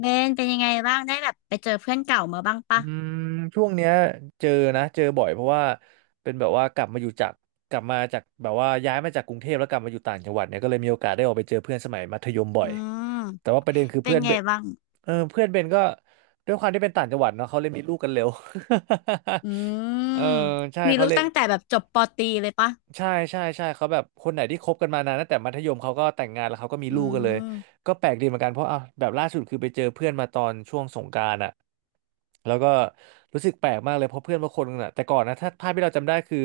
เบนเป็นยังไงบ้างได้แบบไปเจอเพื่อนเก่ามาบ้างอืปะมช่วงเนี้ยเจอนะเจอบ่อยเพราะว่าเป็นแบบว่ากลับมาจากแบบว่าย้ายมาจากกรุงเทพแล้วกลับมาอยู่ต่างจังหวัดเนี่ยก็เลยมีโอกาสได้ออกไปเจอเพื่อนสมัยมัธยมบ่ออืยมแต่ว่าประเด็นคือเป็นเพื่อนเบไงนบ้างเออเพื่อนเบนก็ด้วยความที่เป็นต่างจังหวัดเนาะเขาเลยมีลูกกันเร็ว อืม เออใช่มีเขาลูกเลย ตั้งแต่แบบจบปอตรีเลยปะใช่ใช่ใช่เขาแบบคนไหนที่คบกันมานานตั้งแต่มัธยมเขาก็แต่งงานแล้วเขาก็มีอืลูกกันเลยมก็แปลกดีเหมือนกันเพราะอ่ะแบบล่าสุดคือไปเจอเพื่อนมาตอนช่วงสงกรานต์อ่ะแล้วก็รู้สึกแปลกมากเลยเพราะเพื่อนบางคนน่ะแต่ก่อนนะถ้าภาพที่เราจำได้คือ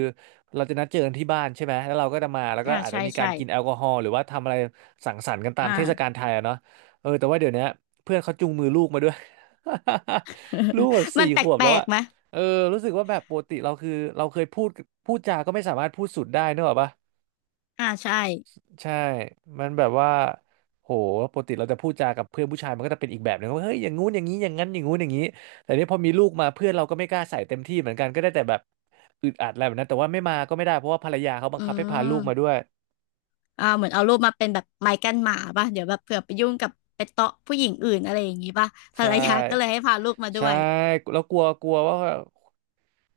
เราจะนัดเจอกันที่บ้านใช่ไหมแล้วเราก็จะมาแล้วก็อ่าอาจจะใช่มีการใช่กินแอลกอฮอล์หรือว่าทำอะไรสังสรรค์กันตามอ่า เทศกาลไทยอะเนาะเออแต่ว่าเดี๋ยวเนี้ยเพื่อนเขาจูงมือลูกมาด้วย ลูกแบบ มัสี่นแปขวบแล้ลวกอะ ๆไหมเออรู้สึกว่าแบบปกติเราคือเราเคยพูดจาก็ไม่สามารถพูดสุดได้นึกออกปะอ่าใช่ใช่มันแบบว่าโหปกติเราจะพูดจากับเพื่อนผู้ชายมันก็จะเป็นอีกแบบหนึงว่าเฮ้ยอย่างงู้นอย่างนี้อย่างนั้นอย่างงู้นอย่างนี้แต่เนี่ยพอมีลูกมาเพื่อนเราก็ไม่กล้าใส่เต็มที่เหมือนกันก็ได้แต่แบบอึดอัดอะไรแบบนั้นแต่ว่าไม่มาก็ไม่ได้เพราะว่าภรรยาเขาบังอืคับให้พาลูกมาด้มวยอ่าเหมือนเอารูปมาเป็นแบบไม้กั้นหมาปะเดี๋ยวแบบเผื่อไปยุ่งกับไปเตาะผู้หญิงอื่นอะไรอย่างงี้ปะภรใช่รยาก็เลยให้พาลูกมาด้ใช่วยแล้วกลัวกลัวว่า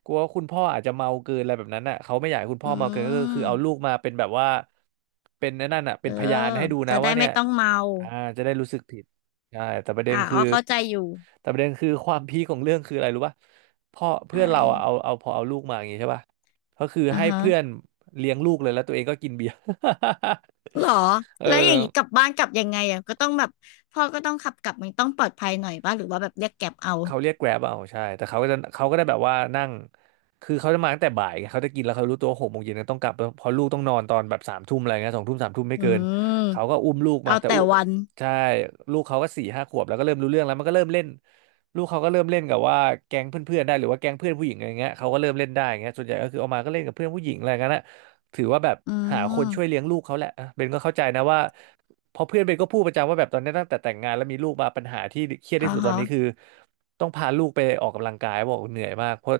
กลัวว่าคุณพ่ออาจจะเมาเกินอะไรแบบนั้นอ่ะเขาไม่อยากให้คุณพ่อือเมาเกินก็คือเอาลูกมมาเป็นแบบว่าเป็นไอ้นั่นน่ะเป็เอนอพยานให้ดูนะจะได้ว่าเนี่ไม่ยต้องเมาอ่าจะได้รู้สึกผิดใช่อ่าอ๋อเข้าใจอยู่แต่ประเด็นคือความพีคของเรื่องคืออะไรรู้ป่ะพ่อเพื่อะอนไรเราอะเอาเอาพอเอาลูกมาอย่างงี้ใช่ป่ะก็คืออ่าให้ฮะ เพื่อนเลี้ยงลูกเลยแล้วตัวเองก็กินเบียร์ หรอ เอแล้วอย่างนี้กลัอ บบ้านกลับยังไงอ่ะก็ต้องแบบพ่อก็ต้องขับกลับมันต้องปลอดภัยหน่อยป่ะหรือว่าแบบเรียกแกร็บเอาเขาเรียกแกร็บเอาใช่แต่เขาก็ได้แบบว่านั่งคือเขาจะมาตั้งแต่บ่ายไงเขาจะกินแล้วเขารู้ตัว6 โมงเย็นต้องกลับเพราะลูกต้องนอนตอนแบบสามทุ่มอะไรเงี้ย2 ทุ่มสามทุ่มไม่อืเกินมเขาก็อุ้มลูกมาเอาแต่แต่อุ้มวันใช่ลูกเขาก็4-5 ขวบแล้วก็เริ่มรู้เรื่องแล้วมันก็เริ่มเล่นลูกเขาก็เริ่มเล่นกับว่าแก๊งเพื่อนๆได้หรือว่าแก๊งเพื่อนผู้หญิงอะไรเงี้ยเขาก็เริ่มเล่นได้อย่างเงี้ยส่วนใหญ่ก็คือเอามาก็เล่นกับเพื่อนผู้หญิงอะไรเงี้ยนะถือว่าแบบอืหาคนช่วยมเลี้ยงลูกเขาแหละอ่ะเบนก็เข้าใจนะว่า เพราะเพื่อนเบนก็พูดประจำว่าแบบตอนนี้ตั้งแต่แต่งงานแล้วมีลูกมาปัญหาที่เครียดอ่าที่สุดตอฮะนนี้คือต้องพาลูกไปออกกำลังกายบอกเหนื่อยมากเพราะ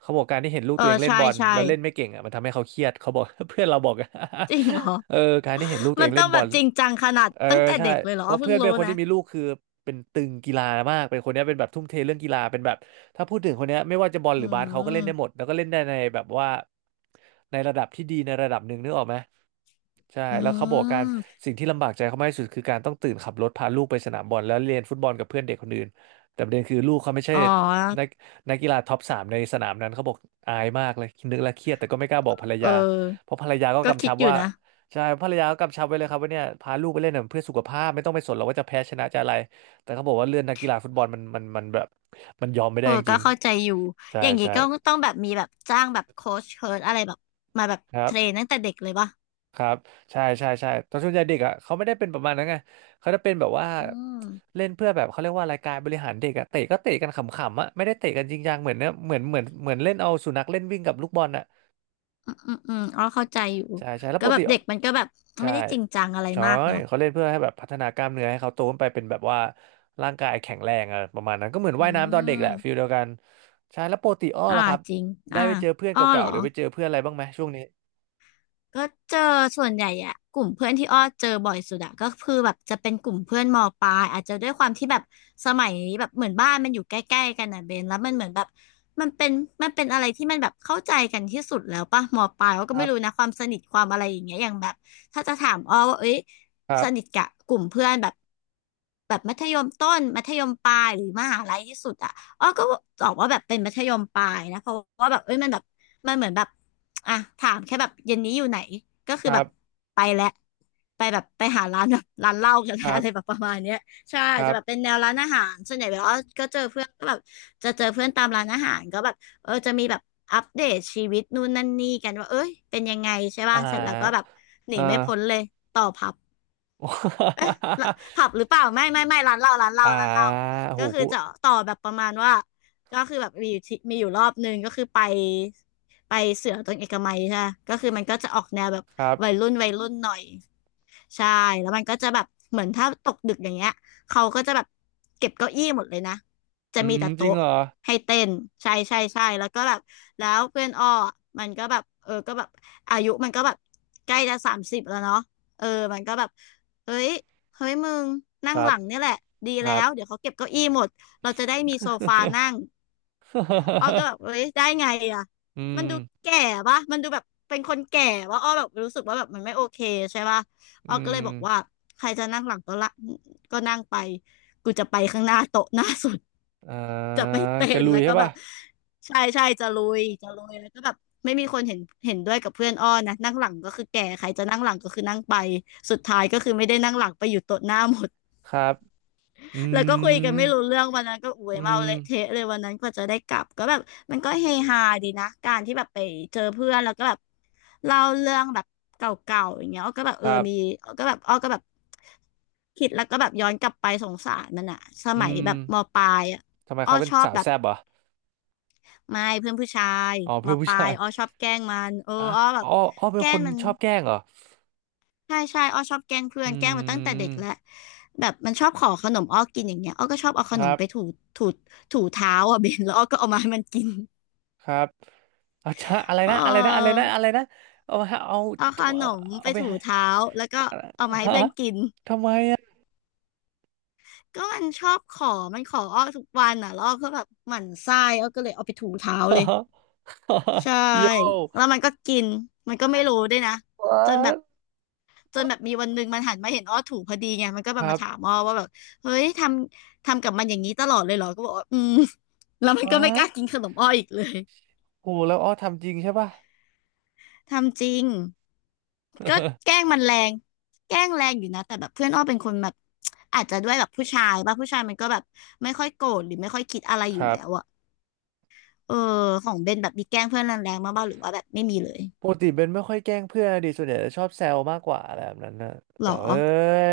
เขาบอกการที่เห็นลูกเอตัอวเองเล่นใช่บอลใช่แล้วเล่นไม่เก่งอ่ะมันทำให้เขาเครียดเขาบอก เพื่อนเราบอก จริงเหรอ เออการที่เห็นลูกตั วมัเอนงต้เล่อนงบแบอบล จริงจังขนาดเออตั้งแต่ใช่เด็กเลยเหรเพอราะเพิ่เพื่งอนเป็นรู้คนนะที่มีลูกคือเป็นตึงกีฬามากเป็นคนเนี้ยเป็นแบบทุ่มเทเรื่องกีฬาเป็นแบบถ้าพูดถึงคนเนี้ยไม่ว่าจะบอลหอืรือบาสเขาก็เล่นได้หมดมแล้วก็เล่นได้ในแบบว่าในระดับที่ดีในระดับหนึ่งนึกออกไหมใช่อืแล้วเขาบอกการมสิ่งที่ลำบากใจเขามากที่สุดคือการต้องตื่นขับรถพาลูกไปสนามบอลแล้วเรียนฟุตบอลกับเพื่อนเด็กคนอื่นแต่ประเด็นคือลูกเขาไม่ใช่อ๋อนักนักกีฬาท็อป 3ในสนามนั้นเขาบอกอายมากเลยนึกแล้วเครียดแต่ก็ไม่กล้าบอกภรรเอยาเพอราะภรรยาก็ก็กำคิชัดบอยู่ว่า นะใช่ภรรยาก็กำชับไว้เลยครับว่าเนี่ยพาลูกไปเล่นน่ะเพื่อสุขภาพไม่ต้องไปสนหรอกว่าจะแพ้ชนะจะอะไรแต่เขาบอกว่าเรื่องนักกีฬาฟุตบอลมันแบบมันยอมไม่เอได้อจก็ริงเข้าใจอยู่ ๆใช่อย่างนี้ใช่ก็ต้องแบบมีแบบจ้างแบบโค้ชเชิร์อะไรแบบมาแบบครัเทบรนตั้งแต่เด็กเลยป่ะครับใช่ใช่ใช่ตอนส่วนใหญ่เด็กอ่ะเขาไม่ได้เป็นประมาณนั้นไงเขาจะเป็นแบบว่าอืม เล่นเพื่อแบบเขาเรียกว่าอะไรายการบริหารเด็กอ่ะเตะก็เตะกันขำๆอ่ะไม่ได้เตะกันจริงจังเหมือนเนี่ยเหมือนเล่นเอาสุนัขเล่นวิ่งกับลูกบอลอ่ะ อืมอืมอ๋อเข้าใจอยู่ใช่ใช่แล้วก็ปกแบบติเด็กมันก็แบบใช่ไม่ได้จริงจังอะไรใช่มากเนาะเขาเล่นเพื่อให้แบบพัฒนากล้ามเนื้อให้เขาโตขึ้นไปเป็นแบบว่าร่างกายแข็งแรงอะประมาณนั้นก็เหมือนอืว่ายน้ำตอนเด็กแหละฟิลมเดียวกันใช่แล้วปกติอ้ออ่าล่ะครับจริงได้อ่าไปเจอเพื่อนอ้อเก่าเหรๆอ หรือไปเจอเพื่อนอะไรบ้างไหมช่วงนี้ก็เจอส่วนใหญ่อะกลุ่มเพื่อนที่อ้อเจอบ่อยสุดอะก็คือแบบจะเป็นกลุ่มเพื่อนมปลายอาจจะด้วยความที่แบบสมัยแบบเหมือนบ้านมันอยู่ใกล้ๆกันอะเบนแล้วมันเหมือนแบบมันเป็นมันเป็นอะไรที่มันแบบเข้าใจกันที่สุดแล้วป่ะมปลายอ้อคก็รัไม่รู้บนะความสนิทความอะไรอย่างเงี้ยอย่างแบบถ้าจะถามอ้อว่าเอ้ยครัสนิทบกับกลุ่มเพื่อนแบบแบบมัธยมต้นมัธยมปลายหรือมหาลัยที่สุดอะอ้อก็บอกว่าแบบเป็นมัธยมปลายนะเพราะว่าแบบเอ้ยมันแบบมันเหมือนแบบ อ่ะถามแค่แบบเย็นนี้อยู่ไหนก็คืคอแบรับบไปแล้วไปแบบไปหาร้าน แบบร้านเหล้ากันคแล้ว รัอะไรแบบบประมาณเนี้ยใช่ครัจะบแบบเป็นแนวร้านอาหารส่วนใหญ่แบบว่าก็เจอเพื่อนก็แบบจะเจอเพื่อนตามร้านอาหารก็แบบเออจะมีแบบอัปเดตชีวิตนู่นนั่นนี่กันว่าเอ้ยเป็นยังไงใช่อ่ป่ะเสร็จแล้วก็แบบาหนีเอ่า ไม่พ้นเลยต่อผับ เอ๊ะละผับหรือเปล่าไม่ไม่ไม่ร้านเหล้าร้านเห ล้าอ่าร้านเหล้าโหก็คือพูดจะต่อแบบประมาณว่าก็คือแบบมีอยู่ที่มีอยู่รอบหนึ่งก็คือไปเสือตรงเอกมัยใช่ปะก็คือมันก็จะออกแนวแบบครัวัยบรุ่นวัยรุ่นหน่อยใช่แล้วมันก็จะแบบเหมือนถ้าตกดึกอย่างเงี้ยเขาก็จะแบบเก็บเก้าอี้หมดเลยนะจะอืมีมแต่จริงโต๊ะเหรอให้เต้นใช่ใช่ใช่แล้วก็แบบแล้วเพื่อนอ้อมันก็แบบเออก็แบบอายุมันก็แบบใกล้จะ30แล้วเนาะเออมันก็แบบเฮ้ย เฮ้ยมึงคนั่งรัหบลังเนี่ยแหละดีคแล้รับ วเดี๋ยวเขาเก็บเก้าอี้หมดเราจะได้มีโซฟานั่งอ้อก็แบบเฮ้ยได้ไงอ่ะ อืมันมดูแก่ปะมันดูแบบเป็นคนแก่ว่าอ้อแบบรู้สึกว่าแบบมันไม่โอเคใช่ปะอ้ออืก็เลยบอกว่ามใครจะนั่งหลังก็ละก็นั่งไปกูจะไปข้างหน้าโต๊ะหน้าสุด อ จะ่าไม่เป็จะนลุแล้ยวก็ใช่แบป่ะ บใช่ใช่จะลุยจะลุยแล้วก็แบบไม่มีคนเห็นเห็นด้วยกับเพื่อนอ้อนะนั่งหลังก็คือแก่ใครจะนั่งหลังก็คือนั่งไปสุดท้ายก็คือไม่ได้นั่งหลังไปอยู่โต๊ะหน้าหมด ครับอืแล้วก็คุยกันมไม่รู้เรื่องวันนั้นก็อวยอืเมามเละเทะเลยวันนั้นกว่าจะได้กลับก็แบบมันก็เฮฮาดีนะการที่แบบไปเจอเพื่อนแล้วก็แบบเล่าเรื่องแบบเก่าๆอย่างเงี้ยอ้อก็แบบคเออรัมีบอ้อก็แบบอ้อก็แบบคิดแล้วก็แบบย้อนกลับไปสงสารมันอะสอืมัยแบมบมปลายอะทำไมอ้อเขาเป็นชอบสาวแบบแซ่บเหรอไม่เพื่อนผู้ชายอ๋อมเพื่อนผู้ปลาชายยอ้อชอบแกล้งมันเอออ่ะอ้อแบอ๋อบอ๋อเป็แกนล้คงนมัน ชอบแกล้งเหรอใช่ใช่อ้อชอบแกล้งเพื่ออืนแกล้งมาตั้งแต่เด็กแล้วมแบบมันชอบขอขนมอ้อกินอย่างเงี้ยอ้อก็ชอบเอาคขนรัมบไปถูถูเท้าอ่ะ เบนแล้วอ้อก็เอามาให้มันกินครับเอาชะอะไรเนะ อะไรนะอะไรออนะอะไรนะเอาฮะเอาเอาขนเอามไปเอาไปถูให้เท้าแล้วก็เอามาให้ฮะเพื่อนกินทำไมอ่ะ ก็มันชอบขอมันขออ้อทุกวันอ่ะแล้วอ้อก็แบบหมั่นไส้อ้อก็เลยเอาไปถูเท้าเลย ใช่โย่ แล้วมันก็กินมันก็ไม่รู้ด้วยนะจนแบบ what จนแบ what บมีวันหนึ่งมันหันมาเห็นอ้อถูกพอดีไงมันก็คแบบรัมาบ ถามอ้อว่าแบบเฮ้ยทำกับมันอย่างนี้ตลอดเลยเหรอก็บอกว่าอืม แล้วมันก็ไม่กล้า what กินขนมอ้ออีกเลยโหแล้วอ้อทำจริงใช่ป่ะ ทำจริงก็แกล้ งมันแรงแกล้งแรงอยู่นะแต่แบบเพื่อนอ้อเป็นคนแบบอาจจะด้วยแบบผู้ชายป่ะผู้ชายมันก็แบบไม่ค่อยโกรธหรือไม่ค่อยคิดอะไรอคยู่รัแล้บ วอะเออของเบนแบบมีแกล้งเพื่อนแรงๆมากบ้างหรือว่าแบบไม่มีเลยปกติเบนไม่ค่อยแกล้งเพื่อนดิส่วนใหญ่จะชอบแซวมากกว่าอะไรแบบนั้นนะหรแบอ บเอ้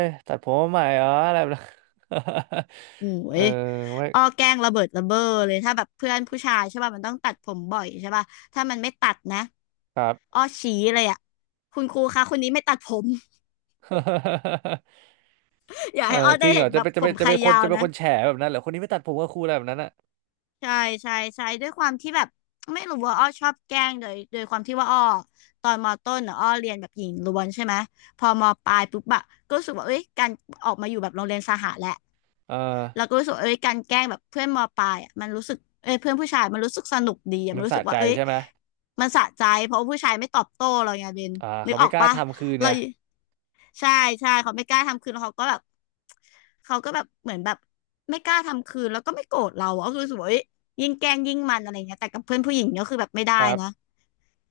ยตัดผมมาใหม่เหรออะไรแบบนั้น โอ้เออยไม่อ้อแกล้งระเบิดระเบ้อเลยถ้าแบบเพื่อนผู้ชายใช่ป่ะมันต้องตัดผมบ่อยใช่ป่ะถ้ามันไม่ตัดนะครับ อ้อชี้เลยอ่ะคุณครูคะคนนี้ไม่ตัดผม อยากเอให้ออ้อจได้ริงเหรเห็อนจะแบบเป็นจะผเป็มนจะใครเป็นคนยาวจะเป็นนะ คนแฉแบบนั้นเหรอคนนี้ไม่ตัดผมก็ครูอะไรแบบนั้นอ่ะใช่ใช่ใช่ด้วยความที่แบบไม่รู้ว่าอ้อชอบแกล้งโดยความที่ว่าอ้อตอนมอต้นน่ะอ้อเรียนแบบหญิงล้วนใช่ไหม พอมอปลายปุ๊บอะก็รู้สึกว่าเอ้ยการออกมาอยู่แบบโรงเรียนสหะแหละ เออเราก็รู้สึกว่าเอ้ยการแกล้งแบบเพื่อนมปลายอ่ะมันรู้สึกเอ้ยเพื่อนผู้ชายมันรู้สึกสนุกดีอะมัมันนรู้สะสึกใจว่าเอ้ยใช่ไหมมันสะใจเพราะว่าผู้ชายไม่ตอบโต้เราไงเบนอ่านึเขากอไม่อกกล้าปะทำคืนเราเนี่ยใช่ใช่เขาไม่กล้าทำคืนแล้วเขาก็แบบเหมือนแบบไม่กล้าทำคืนแล้วก็ไม่โกรธเราอะก็คือรู้สึกว่าเอ้ยยิ่งแกล้งยิ่งมันอะไรเงี้ยแต่กับเพื่อนผู้หญิงก็คือแบบไม่ได้ครับนะ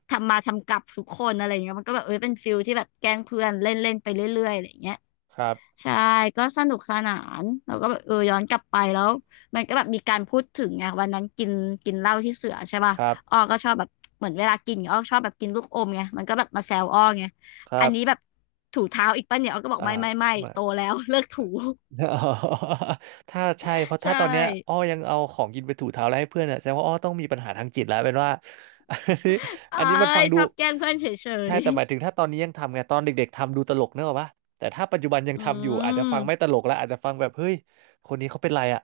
ทำมาทำกลับทุกคนอะไรเงี้ยมันก็แบบเอ้ยเป็นฟิลที่แบบแกล้งเพื่อนเล่นเล่นไปเรื่อยๆอะไรเงี้ย ครับใช่ก็สนุกสนานเราก็แบบเออย้อนกลับไปแล้วมันก็แบบมีการพูดถึงไงวันนั้นกินกินเหล้าที่เสือใช่ป่ะครับอ้อก็ชอบแบบเหมือนเวลากินอ้อชอบแบบกินลูกอมไงมันก็แบบมาแซวอ้อไงครัอันนี้แบบบถูเท้าอีกป่ะเนี่ยอ้อก็บอกอ่ไม่า โตแล้ว เลิกถู อ๋อถ้าใช่เพ ราะถ้าใช่ตอนเนี้ยอ้อยังเอาของกินไปถูเท้าแล้วให้เพื่อนอ่ะแสดงว่าอ้อต้องมีปัญหาทางจิตแล้วเป็นว่า อันนี้เอ้อันนี้มันฟัยงดูชอบแกล้งเพื่อนเฉใช่ยแต่หมายถึงถ้าตอนนี้ยังทำไงตอนเด็กๆทำดูตลกเนกอะปะแต่ถ้าปัจจุบันยัๆงอืทำอยู่อาจจะมฟังไม่ตลกแล้วอาจจะฟังแบบเฮ้ยคนนี้เขาเป็นไรอ่ะ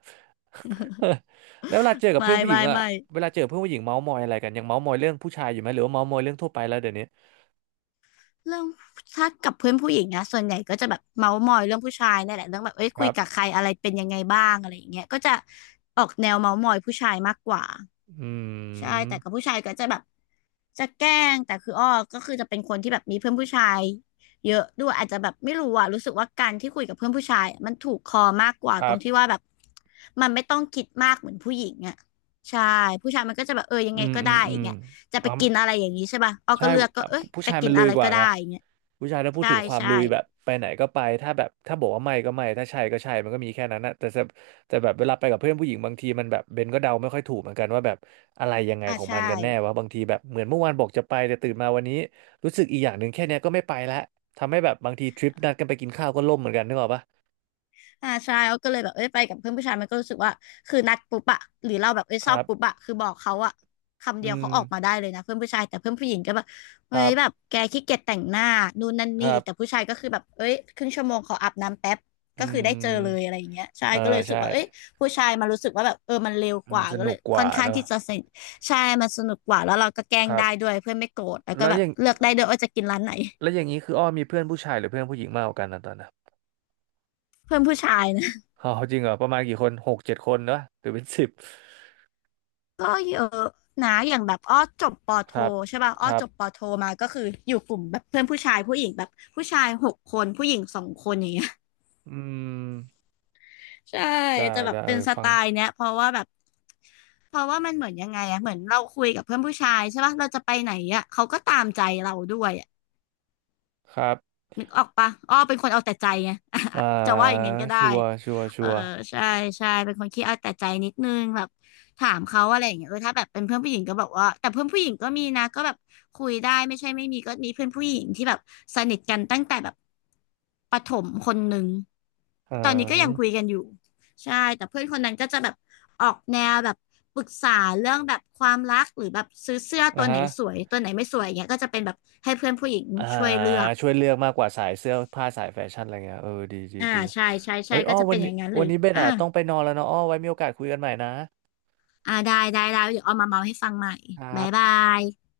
แล้วเวลาเจอกับไม่เพื่อนผู้หญิไม่งอ่ะไม่ เวลาเจอเพื่อนผู้หญิงเมาส์มอยอะไรกันยังเมาส์มอยเรื่องผู้ชายอยู่ไหมหรือว่าเมาส์มอยเรื่องทั่วไปแล้วเดี๋ยวนี้เรื่องถ้ากับเพื่อนผู้หญิงนะส่วนใหญ่ก็จะแบบเมาท์มอยเรื่องผู้ชายนี่แหละเรื่องแบบเอ้ยคคุรัยกับบใครอะไรเป็นยังไงบ้างอะไรอย่างเงี้ยก็จะออกแนวเมาท์มอยผู้ชายมากกว่าอืใช่มแต่กับผู้ชายก็จะแบบจะแกล้งแต่คืออ้อก็คือจะเป็นคนที่แบบมีเพื่อนผู้ชายเยอะด้วยอาจจะแบบไม่รู้อ่ะรู้สึกว่าการที่คุยกับเพื่อนผู้ชายอะมันถูกคอมากกว่าคตรรังบที่ว่าแบบมันไม่ต้องคิดมากเหมือนผู้หญิงอ่ะใช่ผู้ชายมันก็จะแบบเออยังอืไงมก็อืได้มอือย่ามงเงี้ยจะอ๋ไปอ กินอะไรอย่างนี้ใช่ป่ะอ้อใช่ก็เลือกก็อ่ะเอ้ยผู้จะชายกิมันนลุอะยไรกว่าก็ได้ไงอย่างเงี้ย ผู้ชายถ้าพูดใช่ถึงความใช่ลุยแบบไปไหนก็ไปถ้าแบบถ้าบอกว่าไม่ก็ไม่ถ้าใช่ก็ใช่มันก็มีแค่นั้นนะแต่แบบเวลาไปกับเพื่อนผู้หญิงบางทีมันแบบเบนก็เดาไม่ค่อยถูกเหมือนกันว่าแบบอะไรยังไงอ่าของมัใช่นกันแน่วะบางทีแบบเหมือนเมื่อวานบอกจะไปแต่ตื่นมาวันนี้รู้สึกอีกอย่างหนึ่งแค่เนี้ยก็ไม่ไปละทำให้แบบบางทีทริปนัดกันไปกินข้าวก็ล่มเหมือนกันนึกออกปะอ่าใช่เราก็เลยแบบเอ้ยไปกับเพื่อนผู้ชายมันก็รู้สึกว่าคือนัดปุ๊บอะหรือเราแบบเอ้ยคชอรับปุ๊บบอะคือบอกเขาอะคำอืเดียวมเขาออกมาได้เลยนะเพื่อนผู้ชายแต่เพื่อนผู้หญิงก็แบบคเฮ้รัยแบบบแกขี้เกียจแต่งหน้านู่นนั่นคนี่รัอีกแต่บผู้ชายก็คือแบบเอ้ยครึ่งชั่วโมงขออาบน้ำแป๊บอืก็คือได้เจอเลยอะมไรอย่างเงี้ยใช่เอก็เลอยรู้สึกใช่ว่าเอ้ยผู้ชายมารู้สึกว่าแบบเออมันเร็วอืกมว่าสก็นุเลยกกค่ว่าอนข้าเนงอะที่จะสนิทใช่มันสนุกกว่าแล้วเราก็แกล้คงรับได้ด้วยเพื่อนไม่โกรธแล้วก็แล้วแบอบย่าง เลือกได้ด้วยว่าจะกินร้านไหนแล้วอย่างนี้คืออ้อมีเพื่อนผู้ชายหรือเพื่อนผู้หญิงมากกว่ากันนะตอนนั้นเพื่อนผู้ชาย อ๋อจริงเหรอประมาณกี่คนหกเจ็ดคนเนอะหรือเป็นสิบก็เยอะนะอย่างแบบอ้อจบปอโทครับใช่ป่ะอ้คอรับจบปอโทมาก็คืออยู่กลุ่มแบบเพื่อนผู้ชายผู้หญิงแบบผู้ชายหกคนผู้หญิงสองคนอย่างเงี้ย อืม ใช่ได้จะแบบได้เอเป็นอสฟัไตงล์เนี้ยเพราะว่าแบบเพราะว่ามันเหมือนยังไงอะเหมือนเราคุยกับเพื่อนผู้ชายใช่ป่ะเราจะไปไหนอะเขาก็ตามใจเราด้วยอะ ครับนึกออกปะอ้อเป็นคนเอาแต่ใจไง อ่า จะว่าอย่างนั้นก็ชัได้วร์ชัวร์ชัเออวร์ใช่ใช่เป็นคนขี้เอาแต่ใจนิดนึงแบบถามเขาอะไรอย่างเงี้ยเออถ้าแบบเป็นเพื่อนผู้หญิงก็บอกว่าแต่เพื่อนผู้หญิงก็มีนะก็แบบคุยได้ไม่ใช่ไม่มีก็มีเพื่อนผู้หญิงที่แบบสนิทกันตั้งแต่แบบประถมคนหนึ่งอืตอนนี้ก็ยังคุยมกันอยู่ใช่แต่เพื่อนคนนั้นก็จะแบบออกแนวแบบปรึกษาเรื่องแบบความรักหรือแบบซื้อเสื้ออ่าตัวไหนฮะสวยตัวไหนไม่สวยเงี้ยก็จะเป็นแบบให้เพื่อนผู้หญิงอ่าช่วยเลือก ช่วยเลือกมากกว่าสายเสื้อผ้าสายแฟชั่นอะไรเงี้ยเออดีดีอ่าดีใช่ใช่ใช่เฮ้ยอ้ก็อจะวัเป็นนอนี้ย่างนั้นหรืวัอนนี้เบนอ่าอ่ะต้องไปนอนแล้วเนาะอ้อไว้มีโอกาสคุยกันใหม่นะอ่าได้ได้ได้เดี๋ยวเอามาเมาให้ฟังใหม่ครับ๊ายบาบย